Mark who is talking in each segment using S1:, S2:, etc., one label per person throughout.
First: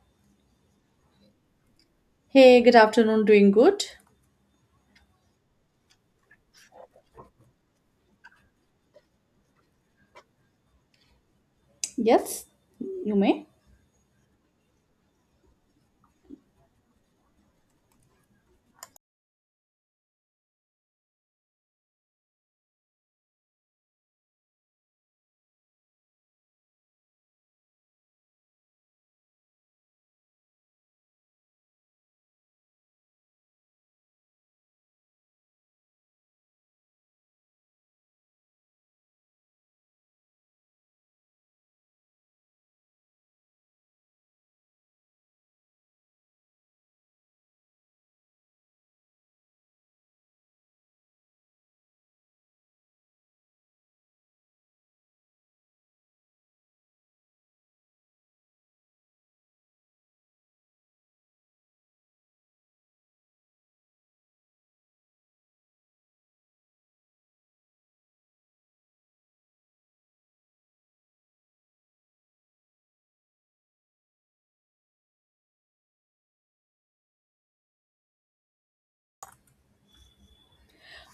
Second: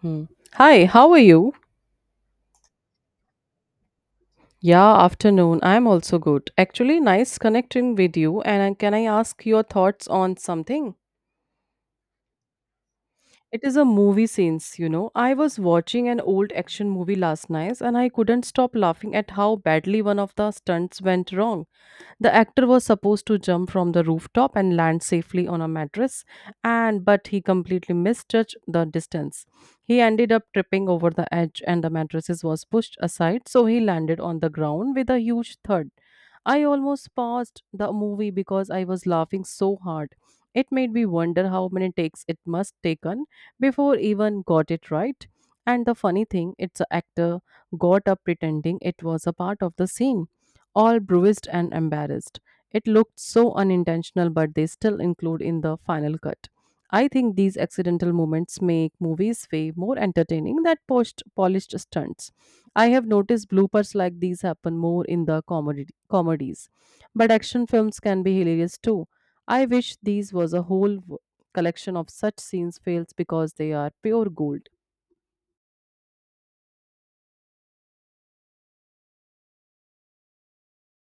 S1: Hmm. Hi, how are you?
S2: Hey, good afternoon. Doing good?
S1: Yeah, afternoon. I'm also good. Actually, nice connecting with you. Can I ask your thoughts on something?
S2: Yes, you may.
S1: It is a movie scenes, I was watching an old action movie last night and I couldn't stop laughing at how badly one of the stunts went wrong. The actor was supposed to jump from the rooftop and land safely on a mattress and but he completely misjudged the distance. He ended up tripping over the edge and the mattresses was pushed aside so he landed on the ground with a huge thud. I almost paused the movie because I was laughing so hard. It made me wonder how many takes it must taken before even got it right. And the funny thing, its actor got up pretending it was a part of the scene, all bruised and embarrassed. It looked so unintentional, but they still include in the final cut. I think these accidental moments make movies way more entertaining than post polished stunts. I have noticed bloopers like these happen more in the comedy comedies, but action films can be hilarious too. I wish these was a whole collection of such scenes fails because they are pure gold.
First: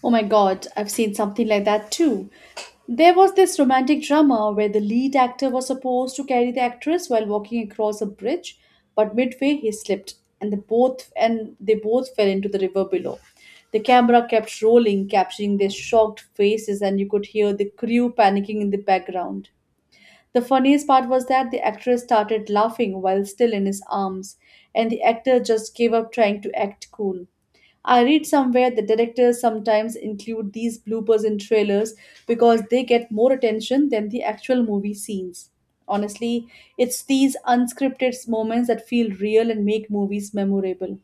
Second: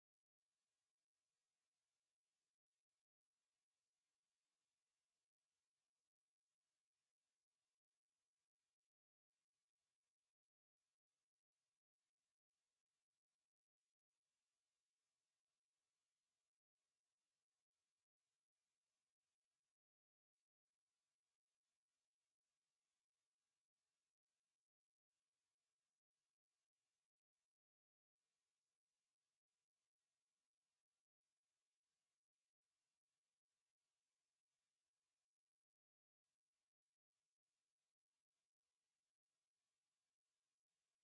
S2: Oh my god, I've seen something like that too. There was this romantic drama where the lead actor was supposed to carry the actress while walking across a bridge, but midway he slipped and they both fell into the river below. The camera kept rolling, capturing their shocked faces and you could hear the crew panicking in the background. The funniest part was that the actress started laughing while still in his arms, and the actor just gave up trying to act cool. I read somewhere that directors sometimes include these bloopers in trailers because they get more attention than the actual movie scenes. Honestly, it's these unscripted moments that feel real and make movies memorable.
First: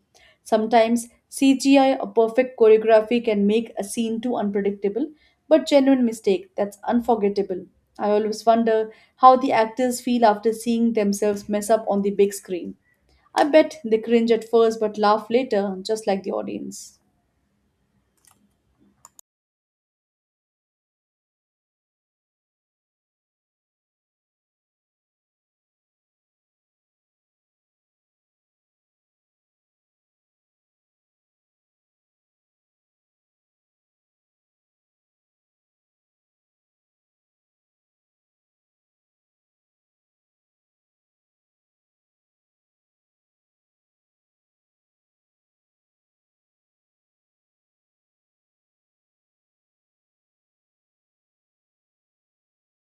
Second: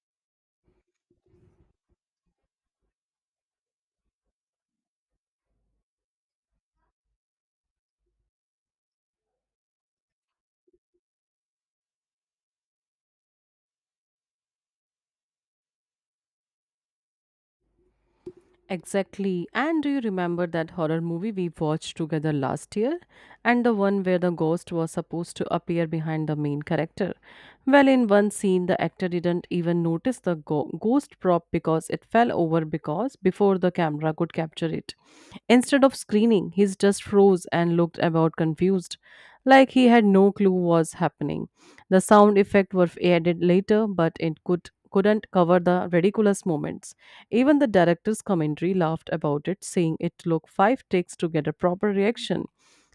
S2: Sometimes CGI or perfect choreography can make a scene too unpredictable, but genuine mistake that's unforgettable. I always wonder how the actors feel after seeing themselves mess up on the big screen. I bet they cringe at first but laugh later, just like the audience.
S1: Exactly. And do you remember that horror movie we watched together last year? And the one where the ghost was supposed to appear behind the main character? Well, in one scene, the actor didn't even notice the ghost prop because it fell over because before the camera could capture it. Instead of screening, he just froze and looked about confused, like he had no clue was happening. The sound effect were added later, but it couldn't cover the ridiculous moments. Even the director's commentary laughed about it, saying it took five takes to get a proper reaction.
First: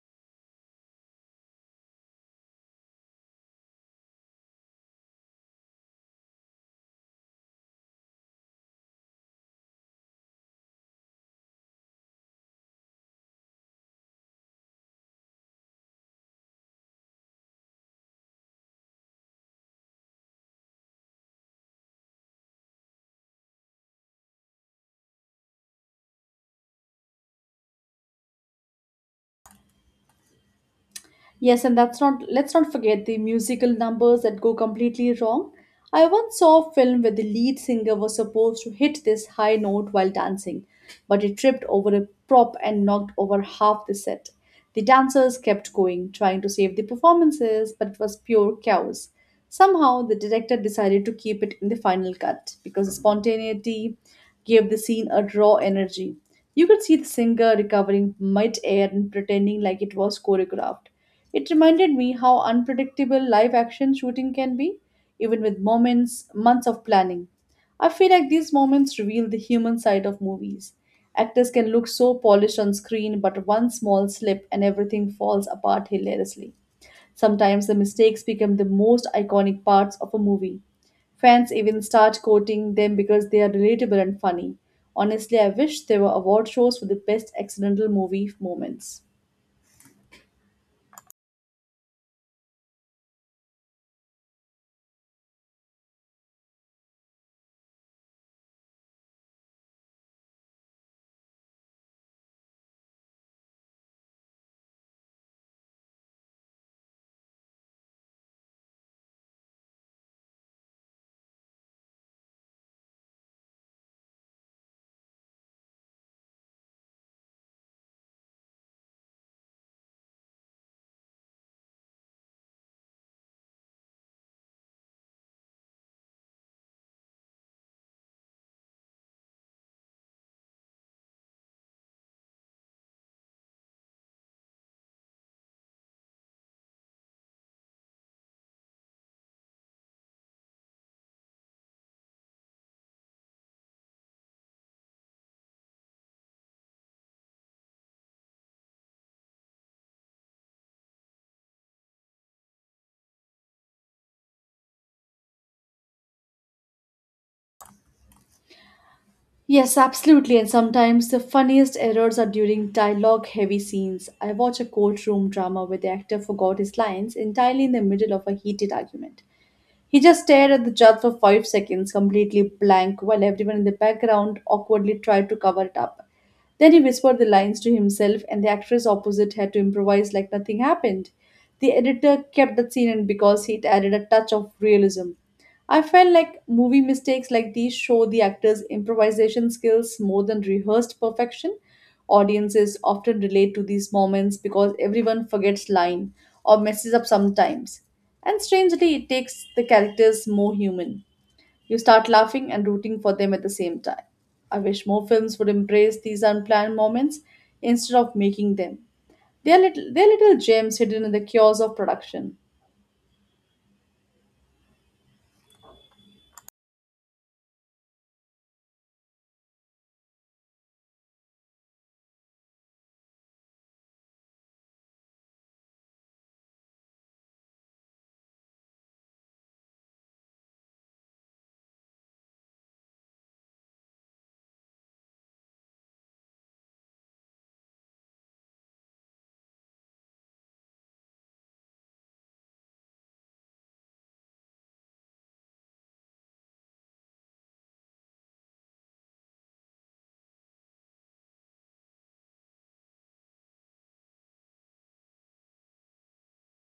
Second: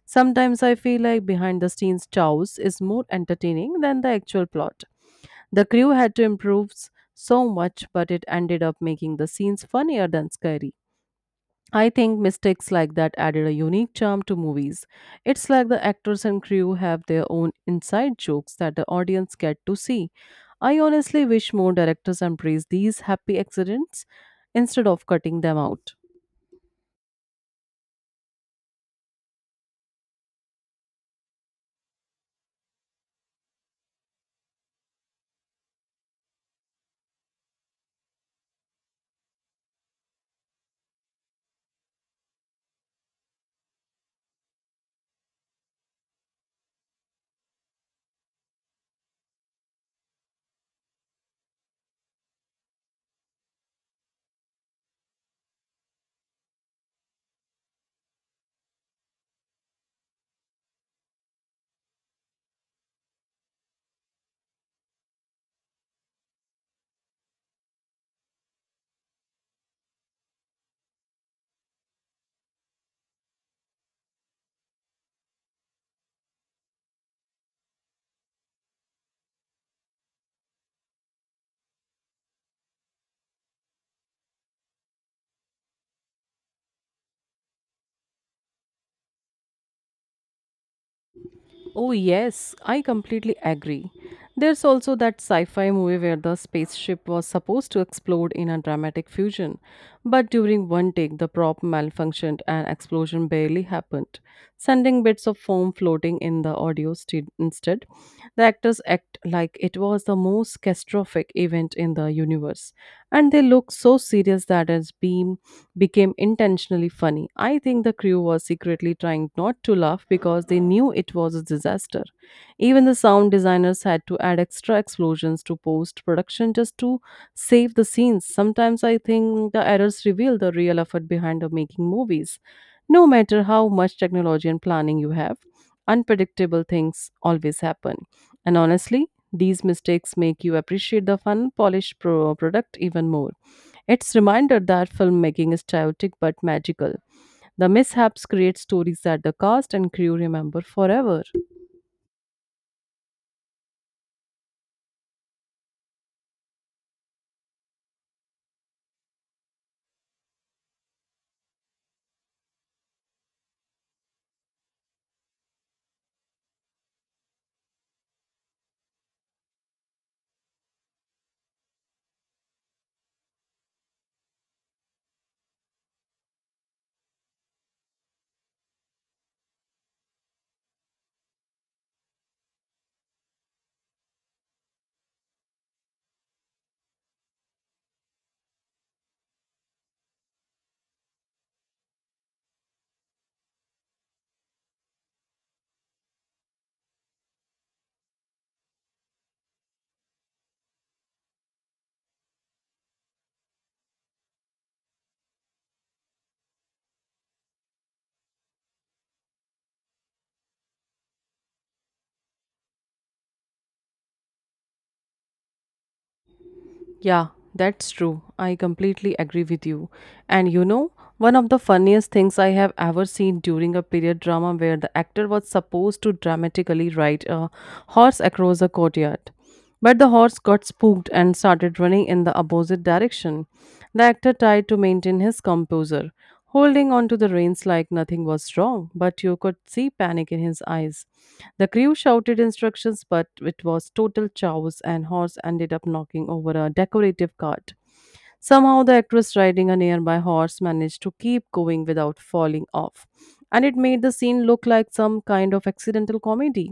S1: Sometimes I feel like behind the scenes chows is more entertaining than the actual plot. The crew had to so much, but it ended up making the scenes funnier than scary. I think mistakes like that added a unique charm to movies. It's like the actors and crew have their own inside jokes that the audience get to see. I honestly wish more directors embrace these happy accidents instead of cutting them out.
S2: Yes, and that's not let's not forget the musical numbers that go completely wrong. I once saw a film where the lead singer was supposed to hit this high note while dancing, but he tripped over a prop and knocked over half the set. The dancers kept going, trying to save the performances, but it was pure chaos. Somehow, the director decided to keep it in the final cut because the spontaneity gave the scene a raw energy. You could see the singer recovering mid air and pretending like it was choreographed. It reminded me how unpredictable live action shooting can be, even with months of planning. I feel like these moments reveal the human side of movies. Actors can look so polished on screen, but one small slip and everything falls apart hilariously. Sometimes the mistakes become the most iconic parts of a movie. Fans even start quoting them because they are relatable and funny. Honestly, I wish there were award shows for the best accidental movie moments.
S1: Oh, yes, I completely agree. There's also that sci fi movie where the spaceship was supposed to explode in a dramatic fusion, but during one take, the prop malfunctioned and explosion barely happened, sending bits of foam floating in the instead. The actors act like it was the most catastrophic event in the universe, and they look so serious that it's beam became intentionally funny. I think the crew was secretly trying not to laugh because they knew it was a disaster. Even the sound designers had to add extra explosions to post production just to save the scenes. Sometimes I think the errors reveal the real effort behind the making movies. No matter how much technology and planning you have, unpredictable things always happen. And honestly, these mistakes make you appreciate the fun, polished product even more. It's reminder that filmmaking is chaotic but magical. The mishaps create stories that the cast and crew remember forever.
S2: Yes, absolutely. And sometimes the funniest errors are during dialogue heavy scenes. I watch a courtroom drama where the actor forgot his lines entirely in the middle of a heated argument. He just stared at the judge for 5 seconds, completely blank, while everyone in the background awkwardly tried to cover it up. Then he whispered the lines to himself, and the actress opposite had to improvise like nothing happened. The editor kept that scene in because it added a touch of realism. I felt like movie mistakes like these show the actors' improvisation skills more than rehearsed perfection. Audiences often relate to these moments because everyone forgets line or messes up sometimes. And strangely, it takes the characters more human. You start laughing and rooting for them at the same time. I wish more films would embrace these unplanned moments instead of making them. They are little gems hidden in the chaos of production.
S1: Yeah, that's true. I completely agree with you. And you know, one of the funniest things I have ever seen during a period drama where the actor was supposed to dramatically ride a horse across a courtyard. But the horse got spooked and started running in the opposite direction. The actor tried to maintain his composure, holding on to the reins like nothing was wrong, but you could see panic in his eyes. The crew shouted instructions, but it was total chaos, and horse ended up knocking over a decorative cart. Somehow, the actress riding a nearby horse managed to keep going without falling off, and it made the scene look like some kind of accidental comedy.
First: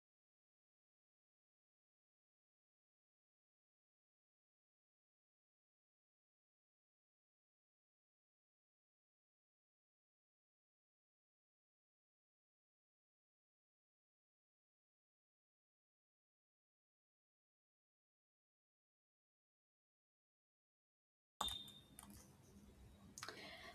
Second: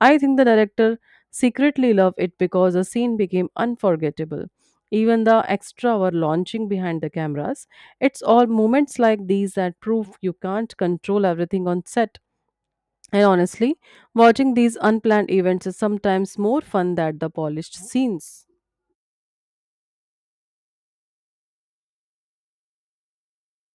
S1: I think the director secretly loved it because the scene became unforgettable. Even the extra were launching behind the cameras. It's all moments like these that prove you can't control everything on set. And honestly, watching these unplanned events is sometimes more fun than the polished scenes.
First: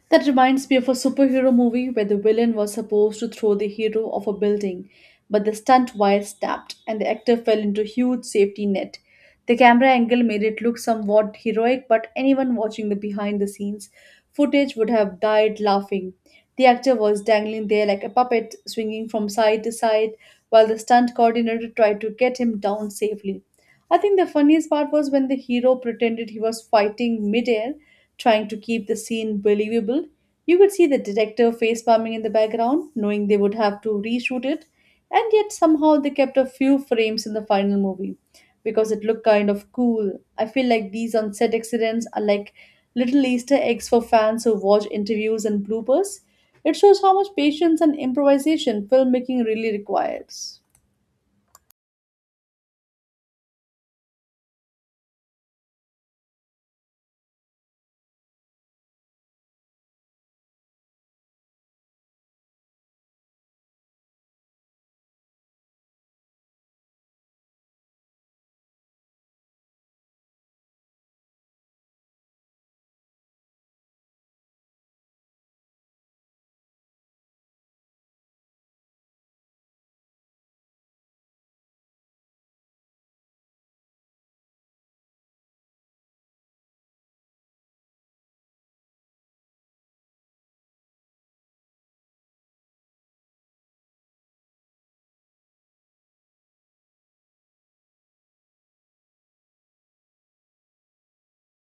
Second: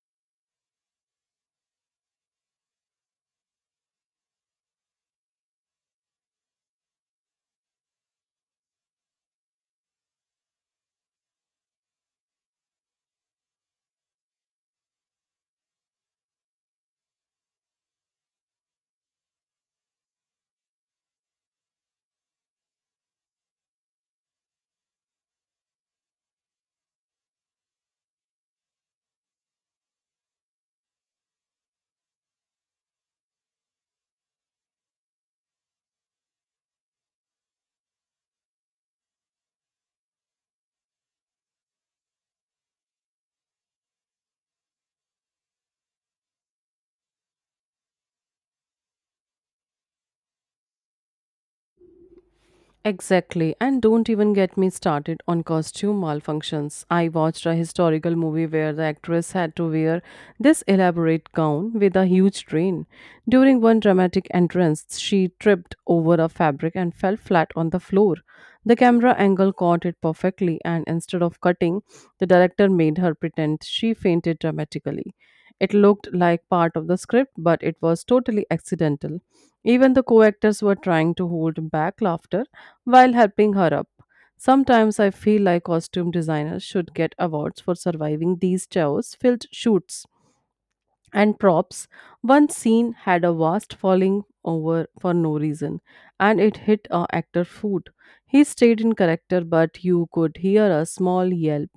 S2: That reminds me of a superhero movie where the villain was supposed to throw the hero off a building, but the stunt wire snapped and the actor fell into a huge safety net. The camera angle made it look somewhat heroic, but anyone watching the behind the scenes footage would have died laughing. The actor was dangling there like a puppet, swinging from side to side, while the stunt coordinator tried to get him down safely. I think the funniest part was when the hero pretended he was fighting midair trying to keep the scene believable. You could see the detective face palming in the background, knowing they would have to reshoot it, and yet somehow they kept a few frames in the final movie because it looked kind of cool. I feel like these on set accidents are like little Easter eggs for fans who watch interviews and bloopers. It shows how much patience and improvisation filmmaking really requires.
S1: Exactly, and don't even get me started on costume malfunctions. I watched a historical movie where the actress had to wear this elaborate gown with a huge train. During one dramatic entrance, she tripped over a fabric and fell flat on the floor. The camera angle caught it perfectly, and instead of cutting, the director made her pretend she fainted dramatically. It looked like part of the script, but it was totally accidental. Even the co actors were trying to hold back laughter while helping her up. Sometimes I feel like costume designers should get awards for surviving these chaos filled shoots and props. One scene had a vast falling over for no reason, and it hit a actor foot. He stayed in character, but you could hear a small yelp,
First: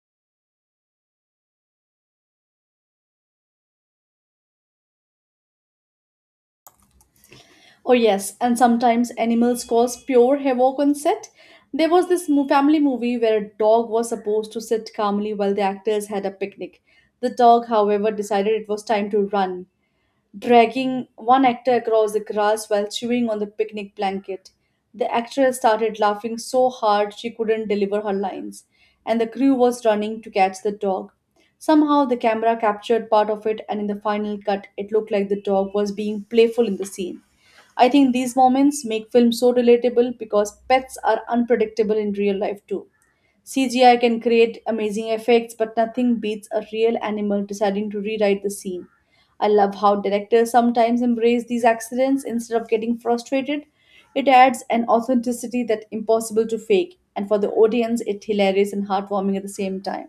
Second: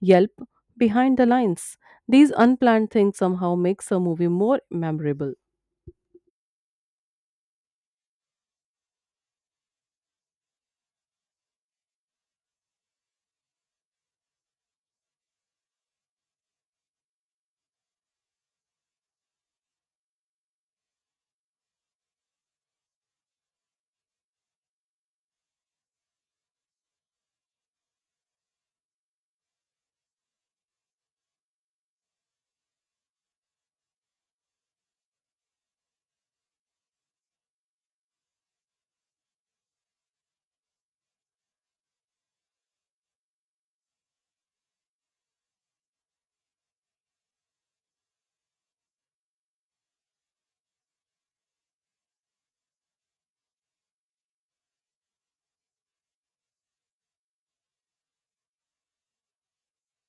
S1: yelp behind the lines. These unplanned things somehow makes a movie more memorable.
S2: Oh, yes, and sometimes animals cause pure havoc on set. There was this family movie where a dog was supposed to sit calmly while the actors had a picnic. The dog, however, decided it was time to run dragging one actor across the grass while chewing on the picnic blanket. The actress started laughing so hard she couldn't deliver her lines, and the crew was running to catch the dog. Somehow, the camera captured part of it, and in the final cut, it looked like the dog was being playful in the scene. I think these moments make films so relatable because pets are unpredictable in real life too. CGI can create amazing effects, but nothing beats a real animal deciding to rewrite the scene. I love how directors sometimes embrace these accidents instead of getting frustrated. It adds an authenticity that's impossible to fake, and for the audience, it's hilarious and heartwarming at the same time.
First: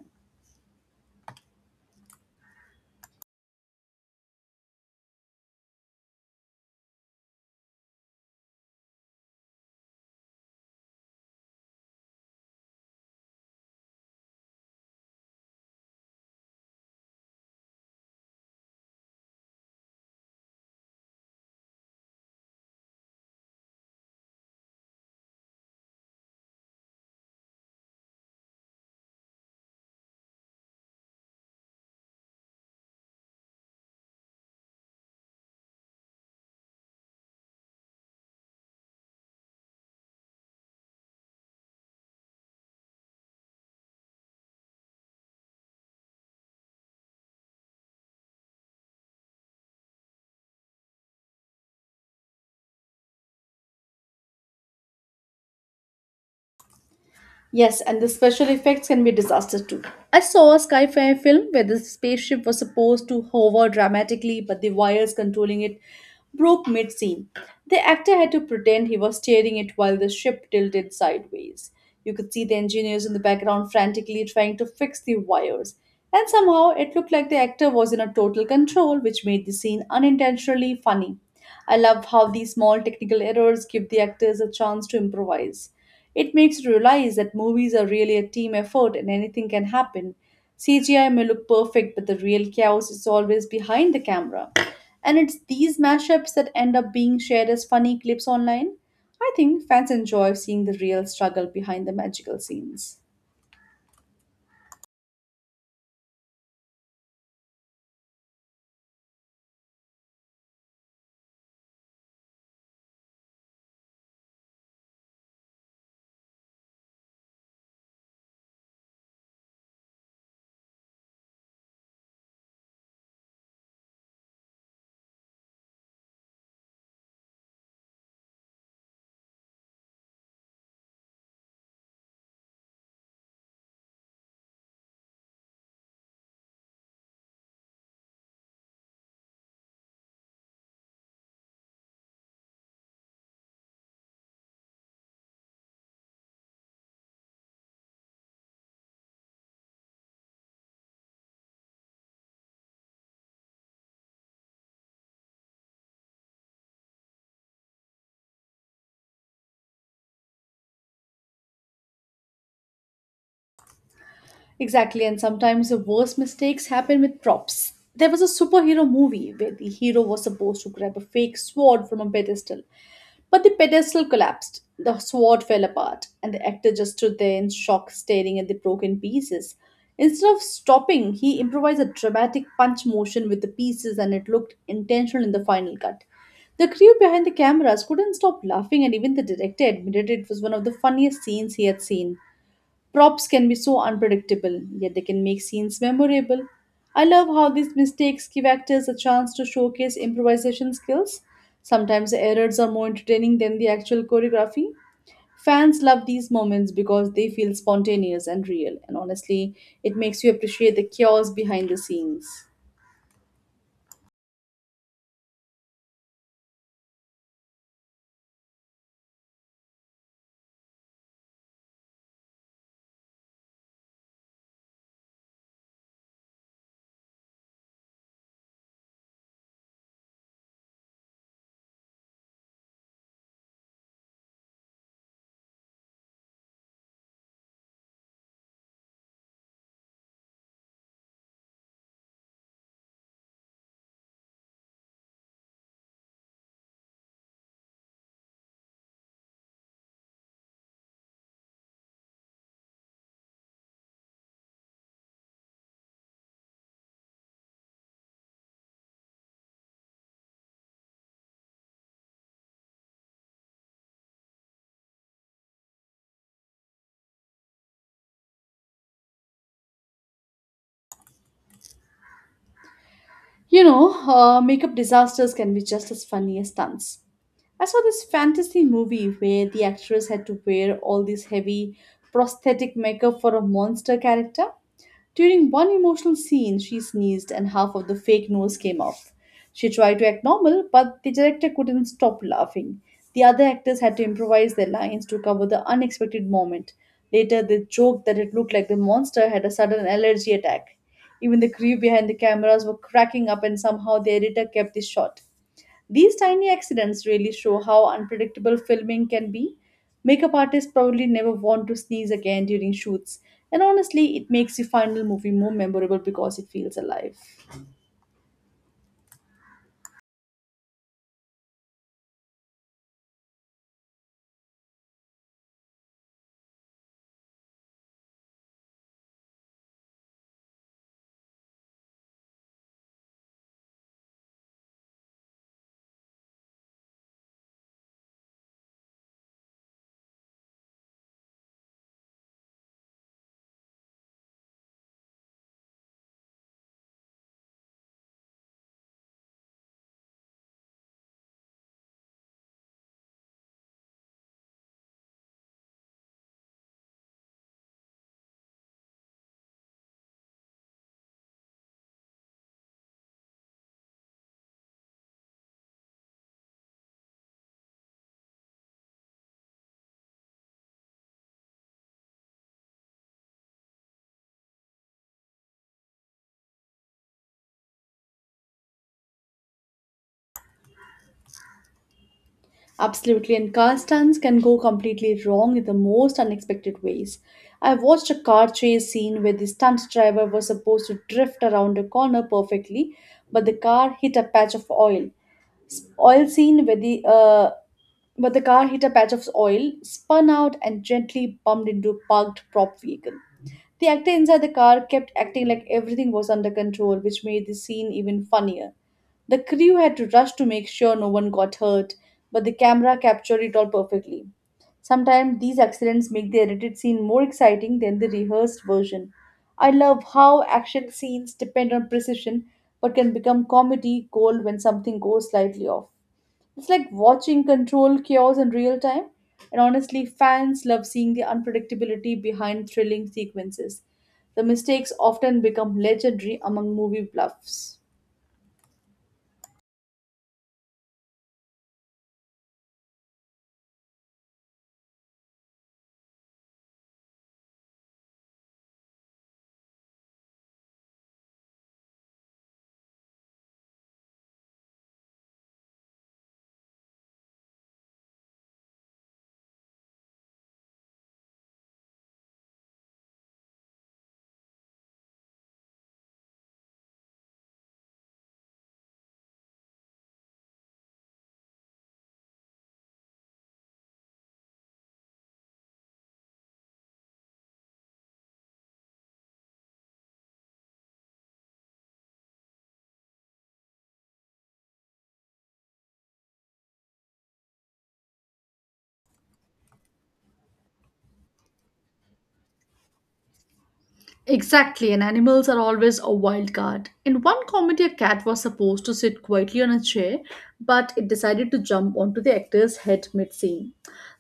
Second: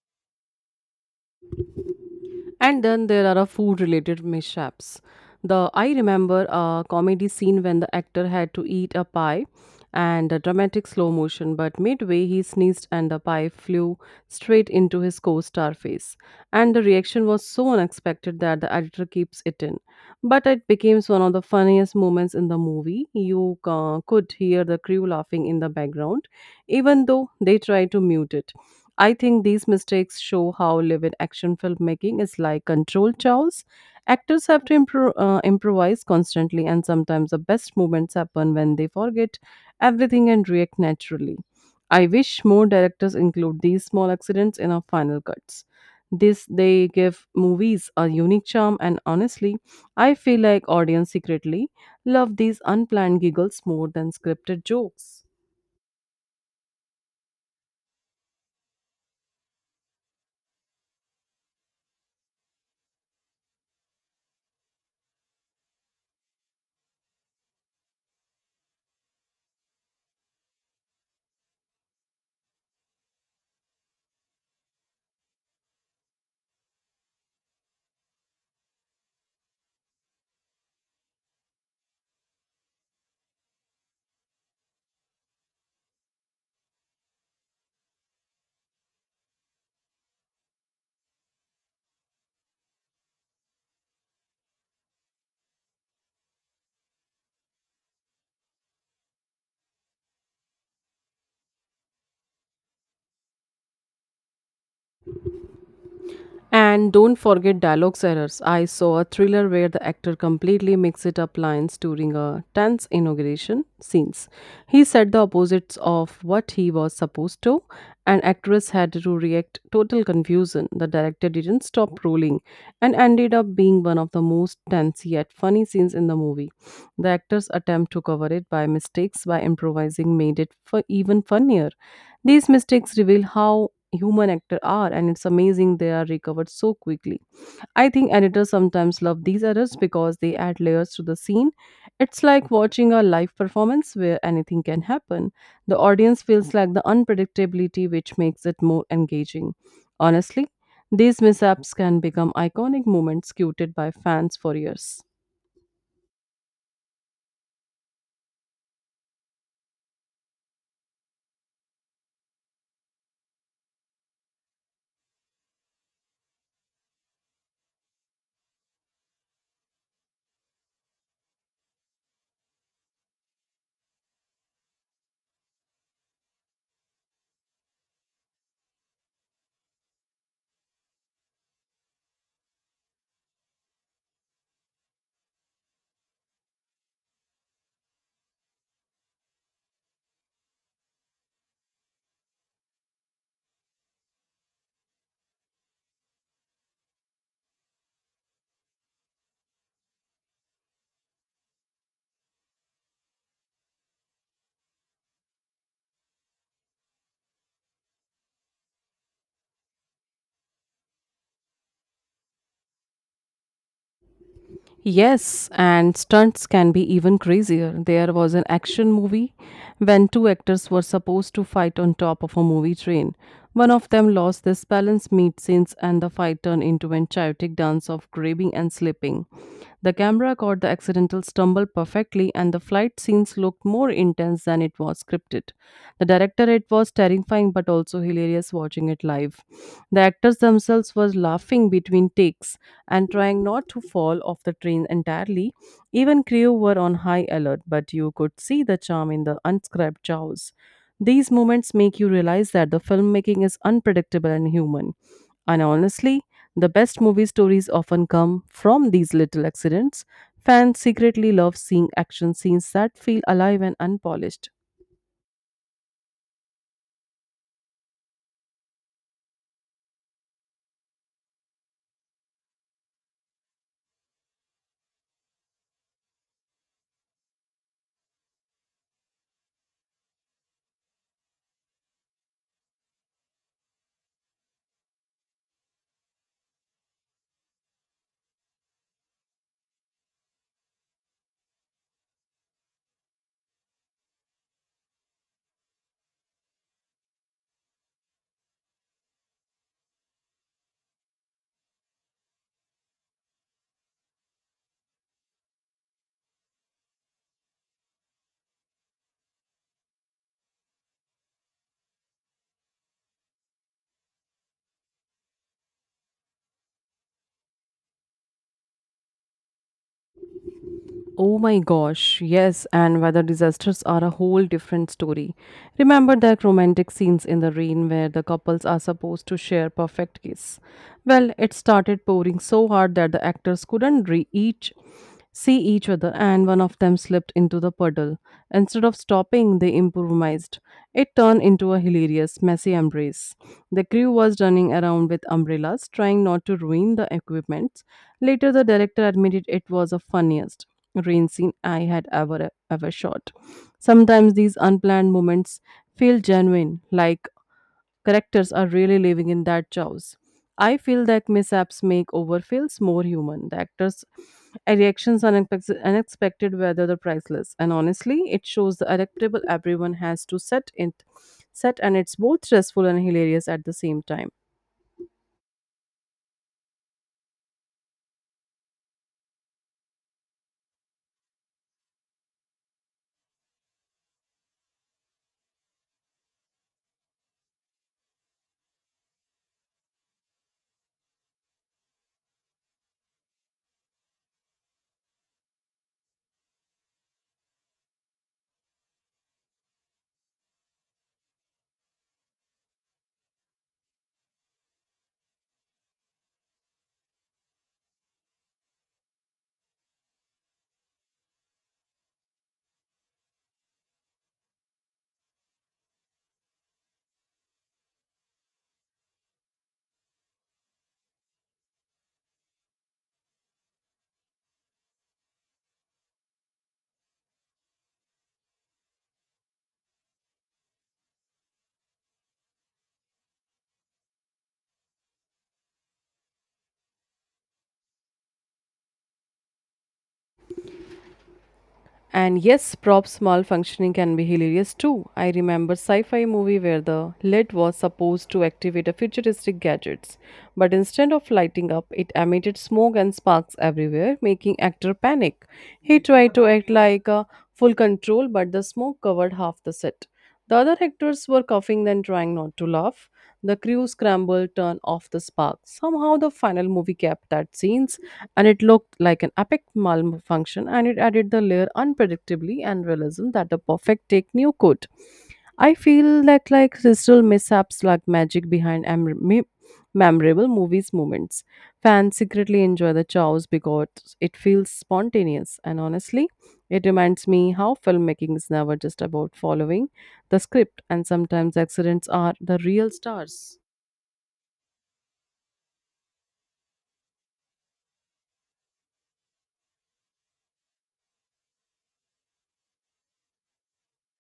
S1: And then there are a food related mishaps. The I remember a comedy scene when the actor had to eat a pie and a dramatic slow motion, but midway he sneezed and the pie flew straight into his co star face. And the reaction was so unexpected that the editor keeps it in. But it became one of the funniest moments in the movie. You could hear the crew laughing in the background, even though they tried to mute it. I think these mistakes show how live in action filmmaking is like controlled chaos. Actors have to improvise constantly, and sometimes the best moments happen when they forget everything and react naturally. I wish more directors include these small accidents in our final cuts. This they give movies a unique charm, and honestly, I feel like audience secretly love these unplanned giggles more than scripted jokes.
S2: Yes, and the special effects can be disaster too. I saw a sci-fi film where the spaceship was supposed to hover dramatically, but the wires controlling it broke mid-scene. The actor had to pretend he was steering it while the ship tilted sideways. You could see the engineers in the background frantically trying to fix the wires. And somehow it looked like the actor was in a total control, which made the scene unintentionally funny. I love how these small technical errors give the actors a chance to improvise. It makes you realize that movies are really a team effort and anything can happen. CGI may look perfect, but the real chaos is always behind the camera. And it's these mashups that end up being shared as funny clips online. I think fans enjoy seeing the real struggle behind the magical scenes.
S1: And don't forget dialogues errors. I saw a thriller where the actor completely mixed it up lines during a tense inauguration scenes. He said the opposites of what he was supposed to, and actress had to react total confusion. The director didn't stop rolling and ended up being one of the most tense yet funny scenes in the movie. The actor's attempt to cover it by mistakes by improvising made it even funnier. These mistakes reveal how human actor are and it's amazing they are recovered so quickly. I think editors sometimes love these errors because they add layers to the scene. It's like watching a live performance where anything can happen. The audience feels like the unpredictability which makes it more engaging. Honestly, these mishaps can become iconic moments quoted by fans for years.
S2: Exactly, and sometimes the worst mistakes happen with props. There was a superhero movie where the hero was supposed to grab a fake sword from a pedestal, but the pedestal collapsed, the sword fell apart, and the actor just stood there in shock, staring at the broken pieces. Instead of stopping, he improvised a dramatic punch motion with the pieces, and it looked intentional in the final cut. The crew behind the cameras couldn't stop laughing, and even the director admitted it was one of the funniest scenes he had seen. Props can be so unpredictable, yet they can make scenes memorable. I love how these mistakes give actors a chance to showcase improvisation skills. Sometimes the errors are more entertaining than the actual choreography. Fans love these moments because they feel spontaneous and real, and honestly, it makes you appreciate the chaos behind the scenes.
S1: Yes, and stunts can be even crazier. There was an action movie when two actors were supposed to fight on top of a movie train. One of them lost his balance mid scenes, and the fight turned into a chaotic dance of grabbing and slipping. The camera caught the accidental stumble perfectly, and the flight scenes looked more intense than it was scripted. The director it was terrified terrifying but also hilarious watching it live. The actors themselves were laughing between takes and trying not to fall off the train entirely. Even crew were on high alert, but you could see the charm in the unscripted jaws. These moments make you realize that the filmmaking is unpredictable and human. And honestly, the best movie stories often come from these little accidents. Fans secretly love seeing action scenes that feel alive and unpolished.
S2: You know, makeup disasters can be just as funny as stunts. I saw this fantasy movie where the actress had to wear all this heavy prosthetic makeup for a monster character. During one emotional scene, she sneezed and half of the fake nose came off. She tried to act normal, but the director couldn't stop laughing. The other actors had to improvise their lines to cover the unexpected moment. Later, they joked that it looked like the monster had a sudden allergy attack. Even the crew behind the cameras were cracking up, and somehow the editor kept this short. These tiny accidents really show how unpredictable filming can be. Makeup artists probably never want to sneeze again during shoots, and honestly, it makes the final movie more memorable because it feels alive.
S1: Oh my gosh, yes, and weather disasters are a whole different story. Remember that romantic scenes in the rain where the couples are supposed to share perfect kiss? Well, it started pouring so hard that the actors couldn't re- each see each other and one of them slipped into the puddle. Instead of stopping, they improvised. It turned into a hilarious, messy embrace. The crew was running around with umbrellas, trying not to ruin the equipment. Later, the director admitted it was the funniest rain scene I had ever shot. Sometimes these unplanned moments feel genuine, like characters are really living in that chaos. I feel that mishaps make overfills more human. The actors' reactions are unexpected, whether they're priceless. And honestly, it shows the adaptable everyone has to set and it's both stressful and hilarious at the same time.
S2: Absolutely, and car stunts can go completely wrong in the most unexpected ways. I watched a car chase scene where the stunt driver was supposed to drift around a corner perfectly, but the car hit a patch of oil, Oil seen where the but the car hit a patch of oil, spun out, and gently bumped into a parked prop vehicle. The actor inside the car kept acting like everything was under control, which made the scene even funnier. The crew had to rush to make sure no one got hurt, but the camera captured it all perfectly. Sometimes these accidents make the edited scene more exciting than the rehearsed version. I love how action scenes depend on precision but can become comedy gold when something goes slightly off. It's like watching control chaos in real time. And honestly, fans love seeing the unpredictability behind thrilling sequences. The mistakes often become legendary among movie bluffs.
S1: And yes, props malfunctioning can be hilarious too. I remember sci-fi movie where the lid was supposed to activate a futuristic gadgets, but instead of lighting up, it emitted smoke and sparks everywhere, making actor panic. He tried to act like a full control, but the smoke covered half the set. The other actors were coughing and trying not to laugh. The crew scrambled, turned off the spark. Somehow, the final movie kept that scenes, and it looked like an epic malfunction, and it added the layer unpredictably and realism that the perfect take new could. I feel that like digital mishaps like magic behind memorable movies moments. Fans secretly enjoy the chaos because it feels spontaneous and honestly, it reminds me how filmmaking is never just about following the script and sometimes accidents are the real stars.
S2: Exactly, and animals are always a wild card. In one comedy, a cat was supposed to sit quietly on a chair, but it decided to jump onto the actor's head mid scene.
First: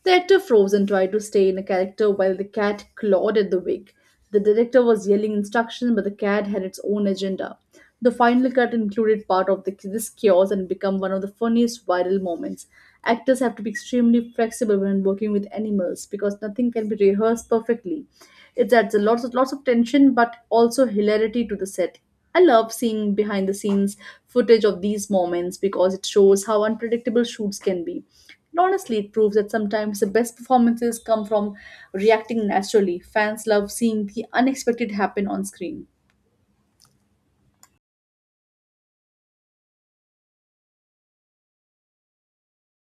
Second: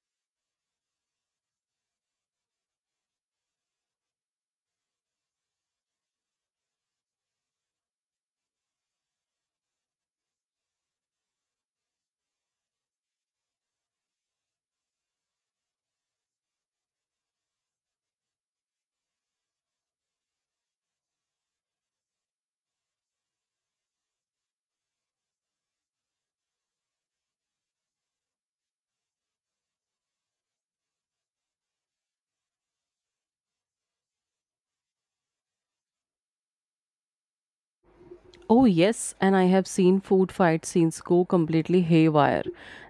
S2: The actor froze and tried to stay in a character while the cat clawed at the wig. The director was yelling instructions, but the cat had its own agenda. The final cut included this chaos and became one of the funniest viral moments. Actors have to be extremely flexible when working with animals because nothing can be rehearsed perfectly. It adds a lots of tension but also hilarity to the set. I love seeing behind the scenes footage of these moments because it shows how unpredictable shoots can be. And honestly, it proves that sometimes the best performances come from reacting naturally. Fans love seeing the unexpected happen on screen.
S1: Oh, yes, and I have seen food fight scenes go completely haywire.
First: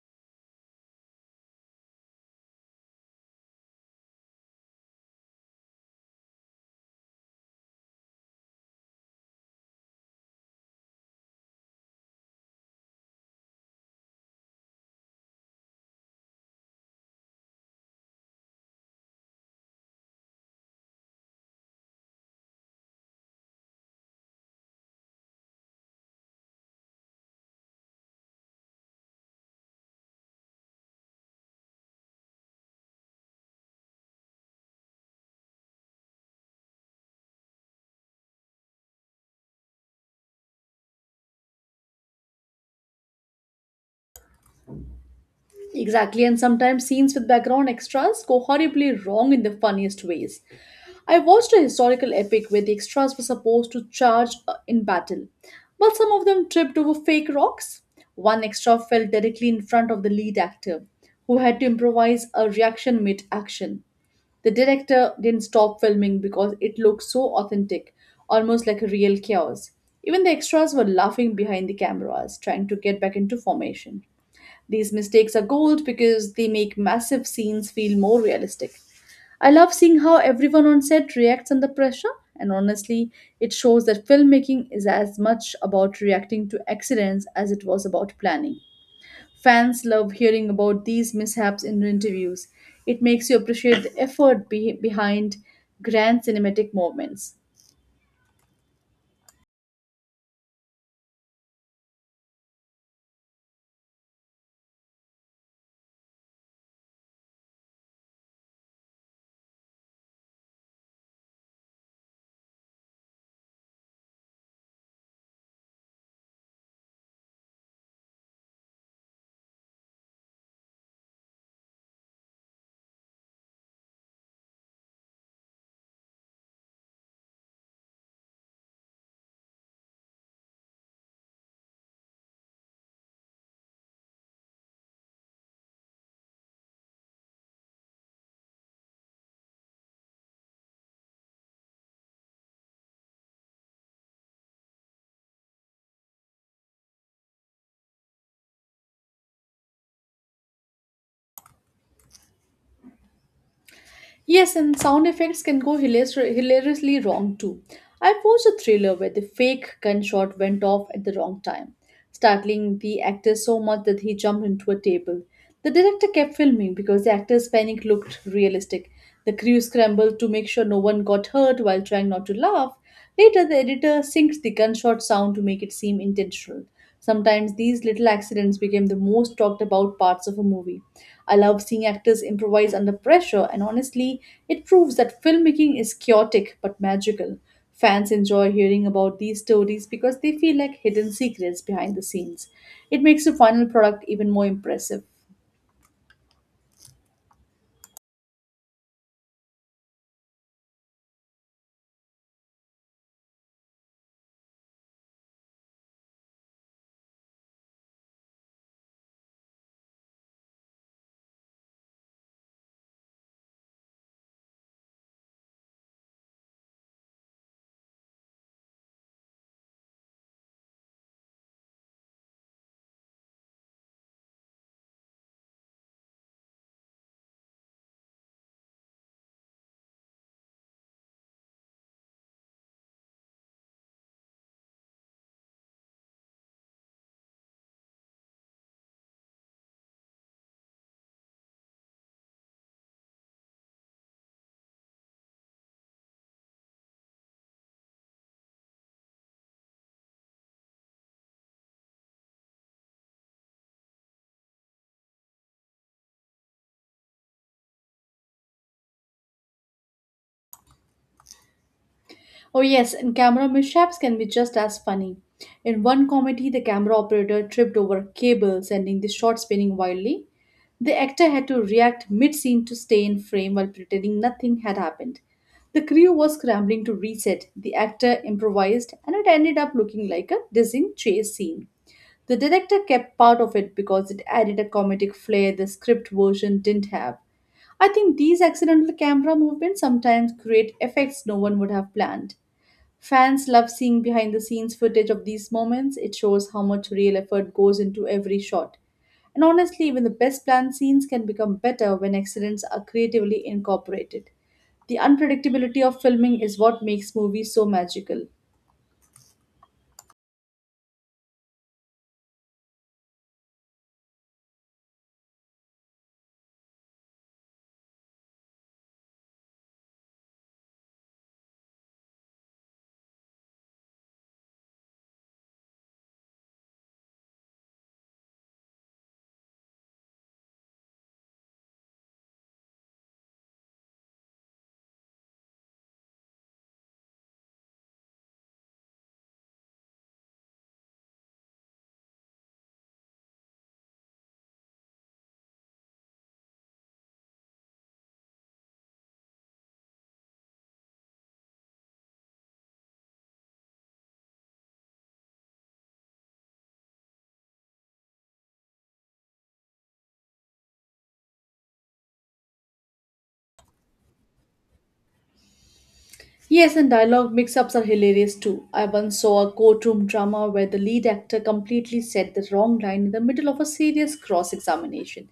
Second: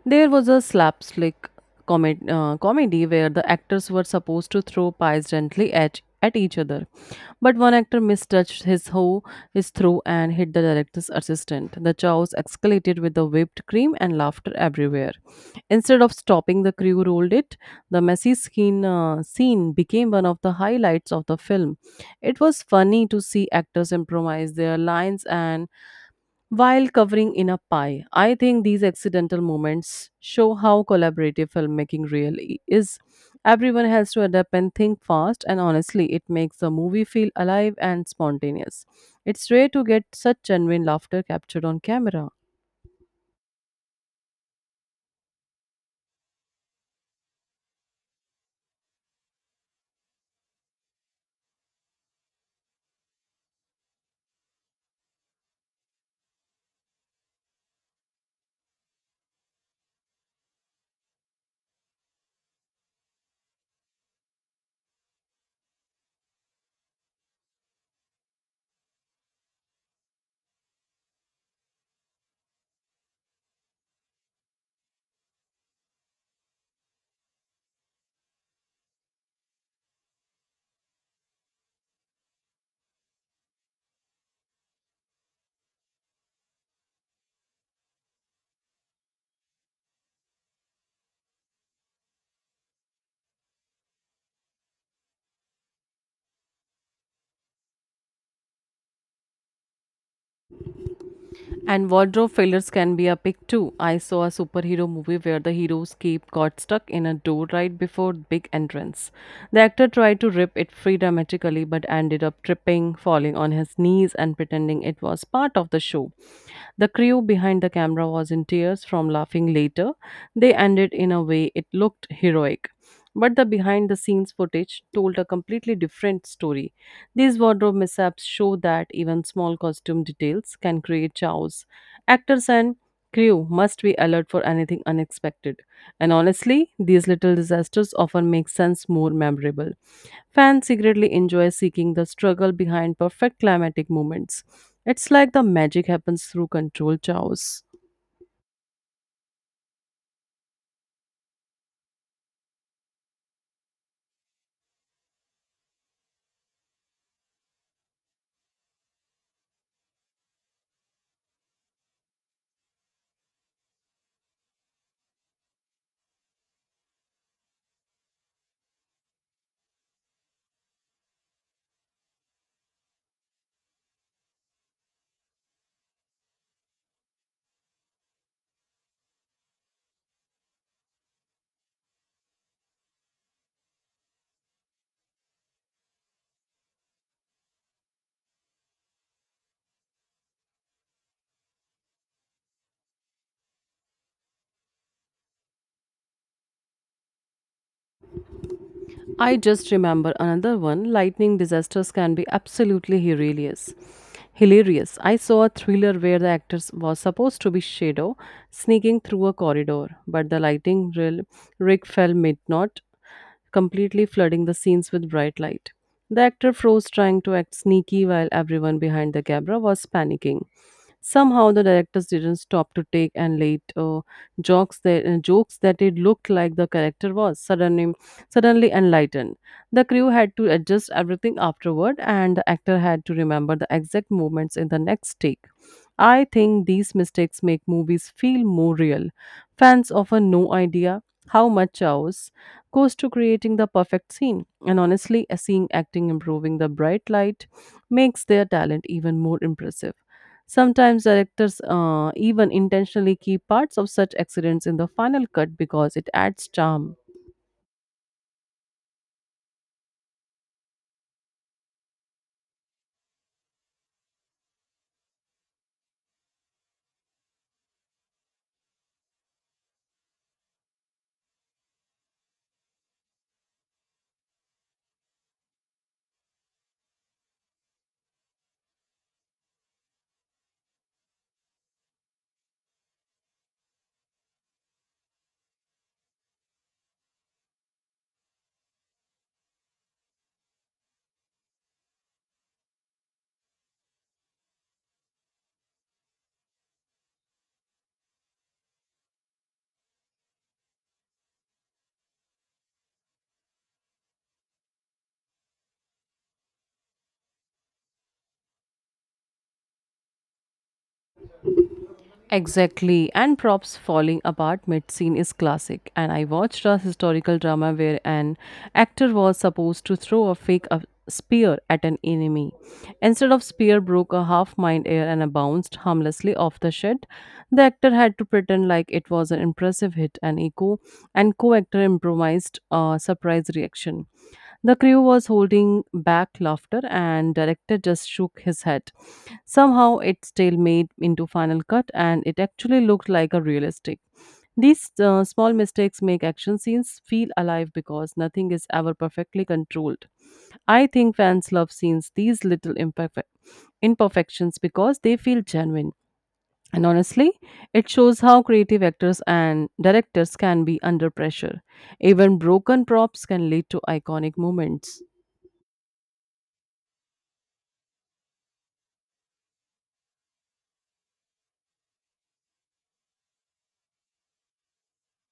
S1: There was a slapstick comedy where the actors were supposed to throw pies gently at each other, but one actor mistouched his hoe, his throw, and hit the director's assistant. The chaos escalated with the whipped cream and laughter everywhere. Instead of stopping, the crew rolled it. The messy skin, scene became one of the highlights of the film. It was funny to see actors improvise their lines and while covering in a pie, I think these accidental moments show how collaborative filmmaking really is. Everyone has to adapt and think fast, and honestly, it makes the movie feel alive and spontaneous. It's rare to get such genuine laughter captured on camera.
S2: Exactly, and sometimes scenes with background extras go horribly wrong in the funniest ways. I watched a historical epic where the extras were supposed to charge in battle, but some of them tripped over fake rocks. One extra fell directly in front of the lead actor, who had to improvise a reaction mid action. The director didn't stop filming because it looked so authentic, almost like a real chaos. Even the extras were laughing behind the cameras, trying to get back into formation. These mistakes are gold because they make massive scenes feel more realistic. I love seeing how everyone on set reacts under pressure, and honestly, it shows that filmmaking is as much about reacting to accidents as it was about planning. Fans love hearing about these mishaps in interviews. It makes you appreciate the effort behind grand cinematic moments.
S1: And wardrobe failures can be a epic too. I saw a superhero movie where the hero's cape got stuck in a door right before the big entrance. The actor tried to rip it free dramatically but ended up tripping, falling on his knees, and pretending it was part of the show. The crew behind the camera was in tears from laughing later. They ended in a way it looked heroic. But the behind the scenes footage told a completely different story. These wardrobe mishaps show that even small costume details can create chaos. Actors and crew must be alert for anything unexpected. And honestly, these little disasters often make sense more memorable. Fans secretly enjoy seeking the struggle behind perfect climatic moments. It's like the magic happens through controlled chaos.
S2: Yes, and sound effects can go hilariously wrong too. I watched a thriller where the fake gunshot went off at the wrong time, startling the actor so much that he jumped into a table. The director kept filming because the actor's panic looked realistic. The crew scrambled to make sure no one got hurt while trying not to laugh. Later, the editor syncs the gunshot sound to make it seem intentional. Sometimes these little accidents became the most talked about parts of a movie. I love seeing actors improvise under pressure, and honestly, it proves that filmmaking is chaotic but magical. Fans enjoy hearing about these stories because they feel like hidden secrets behind the scenes. It makes the final product even more impressive.
S1: I just remember another one. Lightning disasters can be absolutely hilarious. Hilarious. I saw a thriller where the actor was supposed to be Shadow sneaking through a corridor, but the lighting rig fell mid-knot, completely flooding the scenes with bright light. The actor froze trying to act sneaky while everyone behind the camera was panicking. Somehow the directors didn't stop to take and late jokes that it looked like the character was. Suddenly enlightened. The crew had to adjust everything afterward, and the actor had to remember the exact movements in the next take. I think these mistakes make movies feel more real. Fans often no idea how much hours goes to creating the perfect scene, and honestly, seeing acting improving the bright light makes their talent even more impressive. Sometimes directors even intentionally keep parts of such accidents in the final cut because it adds charm.
S2: Oh, yes, and camera mishaps can be just as funny. In one comedy, the camera operator tripped over a cable, sending the shot spinning wildly. The actor had to react mid scene to stay in frame while pretending nothing had happened. The crew was scrambling to reset, the actor improvised, and it ended up looking like a dizzying chase scene. The director kept part of it because it added a comedic flair the script version didn't have. I think these accidental camera movements sometimes create effects no one would have planned. Fans love seeing behind the scenes footage of these moments. It shows how much real effort goes into every shot. And honestly, even the best planned scenes can become better when accidents are creatively incorporated. The unpredictability of filming is what makes movies so magical.
S1: Exactly, and props falling apart mid scene is classic. And I watched a historical drama where an actor was supposed to throw a fake a spear at an enemy. Instead of spear broke a half mind air and bounced harmlessly off the shed. The actor had to pretend like it was an impressive hit and echo and co-actor improvised a surprise reaction. The crew was holding back laughter, and director just shook his head. Somehow, it still made into final cut, and it actually looked like a realistic. These small mistakes make action scenes feel alive because nothing is ever perfectly controlled. I think fans love scenes these little imperfections because they feel genuine. And honestly, it shows how creative actors and directors can be under pressure. Even broken props can lead to iconic moments.
S2: Yes, and dialogue mix ups are hilarious too. I once saw a courtroom drama where the lead actor completely said the wrong line in the middle of a serious cross examination.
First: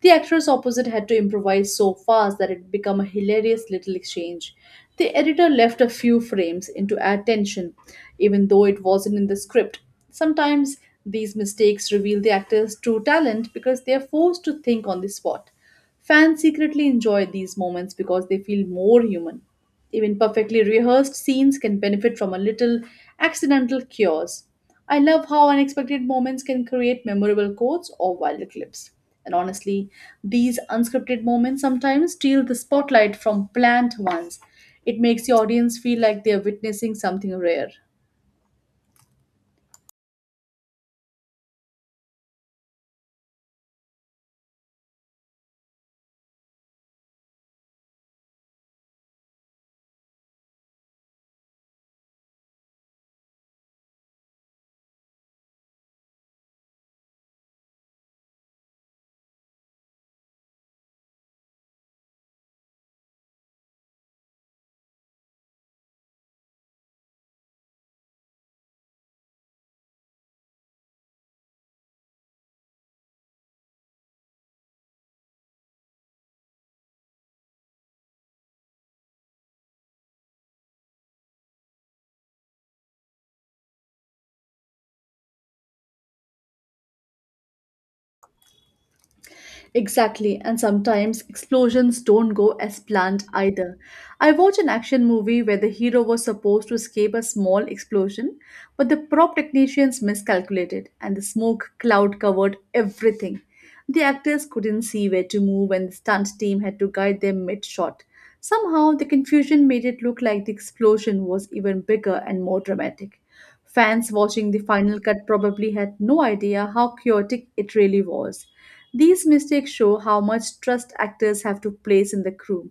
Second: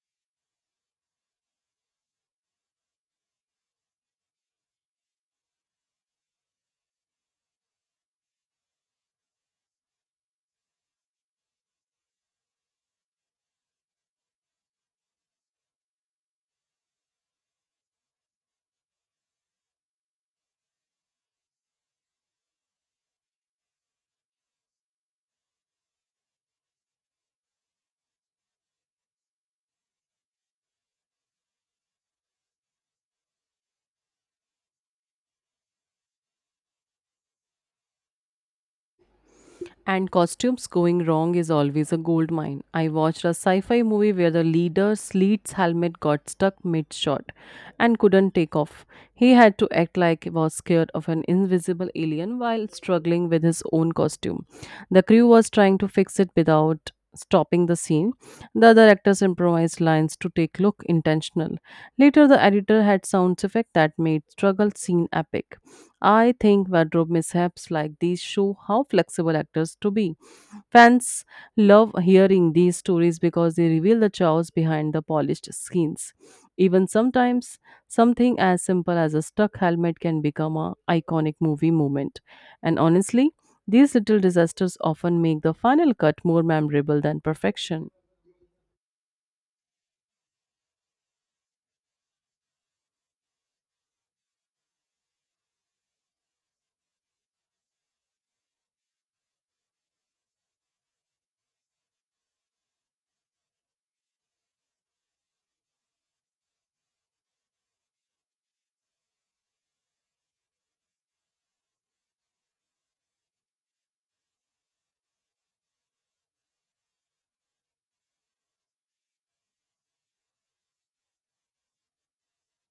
S2: The actress opposite had to improvise so fast that it became a hilarious little exchange. The editor left a few frames in to add tension, even though it wasn't in the script. Sometimes these mistakes reveal the actor's true talent because they are forced to think on the spot. Fans secretly enjoy these moments because they feel more human. Even perfectly rehearsed scenes can benefit from a little accidental cures. I love how unexpected moments can create memorable quotes or wild clips. And honestly, these unscripted moments sometimes steal the spotlight from planned ones. It makes the audience feel like they are witnessing something rare.
S1: And costumes going wrong is always a gold mine. I watched a sci fi movie where the leader's lead's helmet got stuck mid shot and couldn't take off. He had to act like he was scared of an invisible alien while struggling with his own costume. The crew was trying to fix it without stopping the scene. The other actors improvised lines to take look intentional. Later, the editor had sound effect that made struggle scene epic. I think wardrobe mishaps like these show how flexible actors to be. Fans love hearing these stories because they reveal the chaos behind the polished skins. Even sometimes, something as simple as a stuck helmet can become an iconic movie moment. And honestly, these little disasters often make the final cut more memorable than perfection.
S2: Exactly, and sometimes explosions don't go as planned either. I watched an action movie where the hero was supposed to escape a small explosion, but the prop technicians miscalculated and the smoke cloud covered everything. The actors couldn't see where to move and the stunt team had to guide them mid shot. Somehow, the confusion made it look like the explosion was even bigger and more dramatic. Fans watching the final cut probably had no idea how chaotic it really was. These mistakes show how much trust actors have to place in the crew.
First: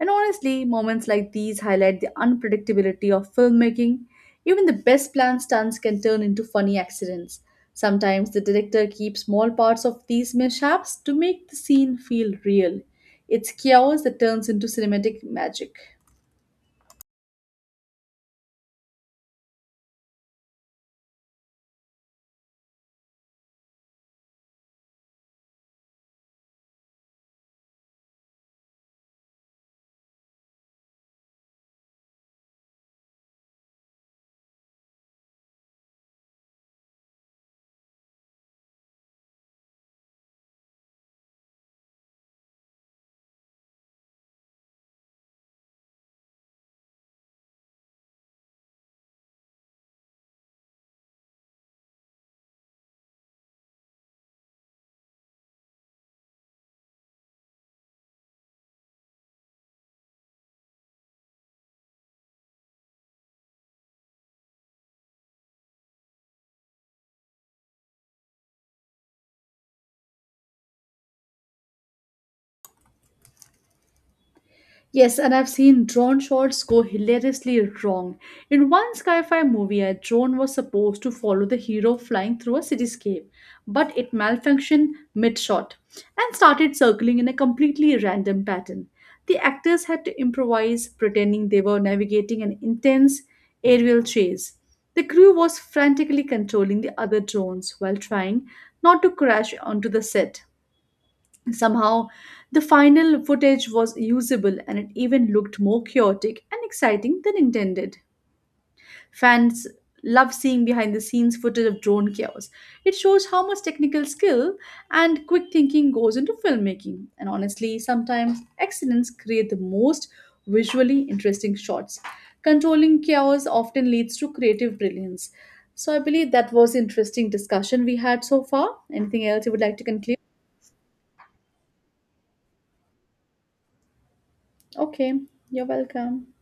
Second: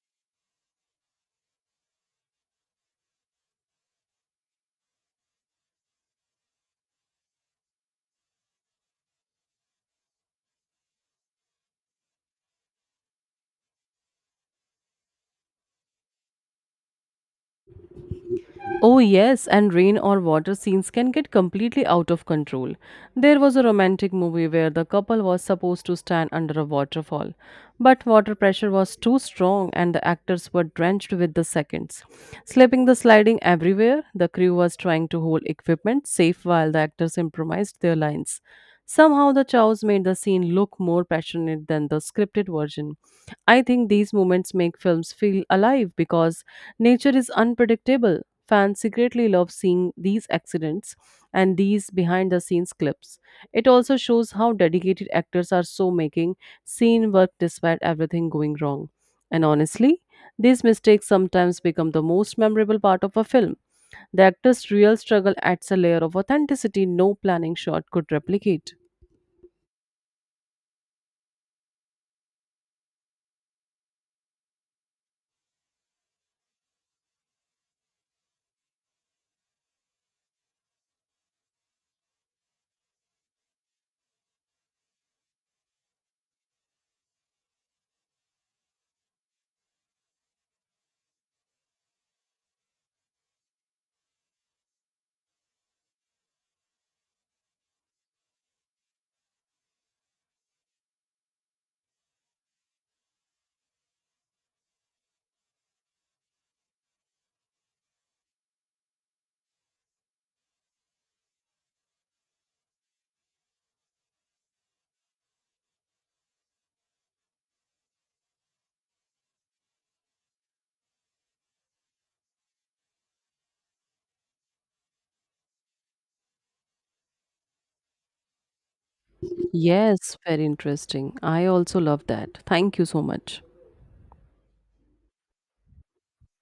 S2: And honestly, moments like these highlight the unpredictability of filmmaking. Even the best planned stunts can turn into funny accidents. Sometimes the director keeps small parts of these mishaps to make the scene feel real. It's chaos that turns into cinematic magic.
S1: Oh, yes, and rain or water scenes can get completely out of control. There was a romantic movie where the couple was supposed to stand under a waterfall, but water pressure was too strong and the actors were drenched with the seconds. Slipping the sliding everywhere, the crew was trying to hold equipment safe while the actors improvised their lines. Somehow, the chows made the scene look more passionate than the scripted version. I think these moments make films feel alive because nature is unpredictable. Fans secretly love seeing these accidents and these behind the scenes clips. It also shows how dedicated actors are so making scene work despite everything going wrong. And honestly, these mistakes sometimes become the most memorable part of a film. The actor's real struggle adds a layer of authenticity no planning shot could replicate.
S2: Yes, and I've seen drone shots go hilariously wrong. In one sci-fi movie, a drone was supposed to follow the hero flying through a cityscape, but it malfunctioned mid-shot and started circling in a completely random pattern. The actors had to improvise, pretending they were navigating an intense aerial chase. The crew was frantically controlling the other drones while trying not to crash onto the set. Somehow, the final footage was usable and it even looked more chaotic and exciting than intended. Fans love seeing behind the scenes footage of drone chaos. It shows how much technical skill and quick thinking goes into filmmaking. And honestly, sometimes accidents create the most visually interesting shots. Controlling chaos often leads to creative brilliance. So I believe that was interesting discussion we had so far. Anything else you would like to
S1: Yes,
S2: conclude?
S1: very interesting. I also love that. Thank you so much.
S2: Okay, you're welcome.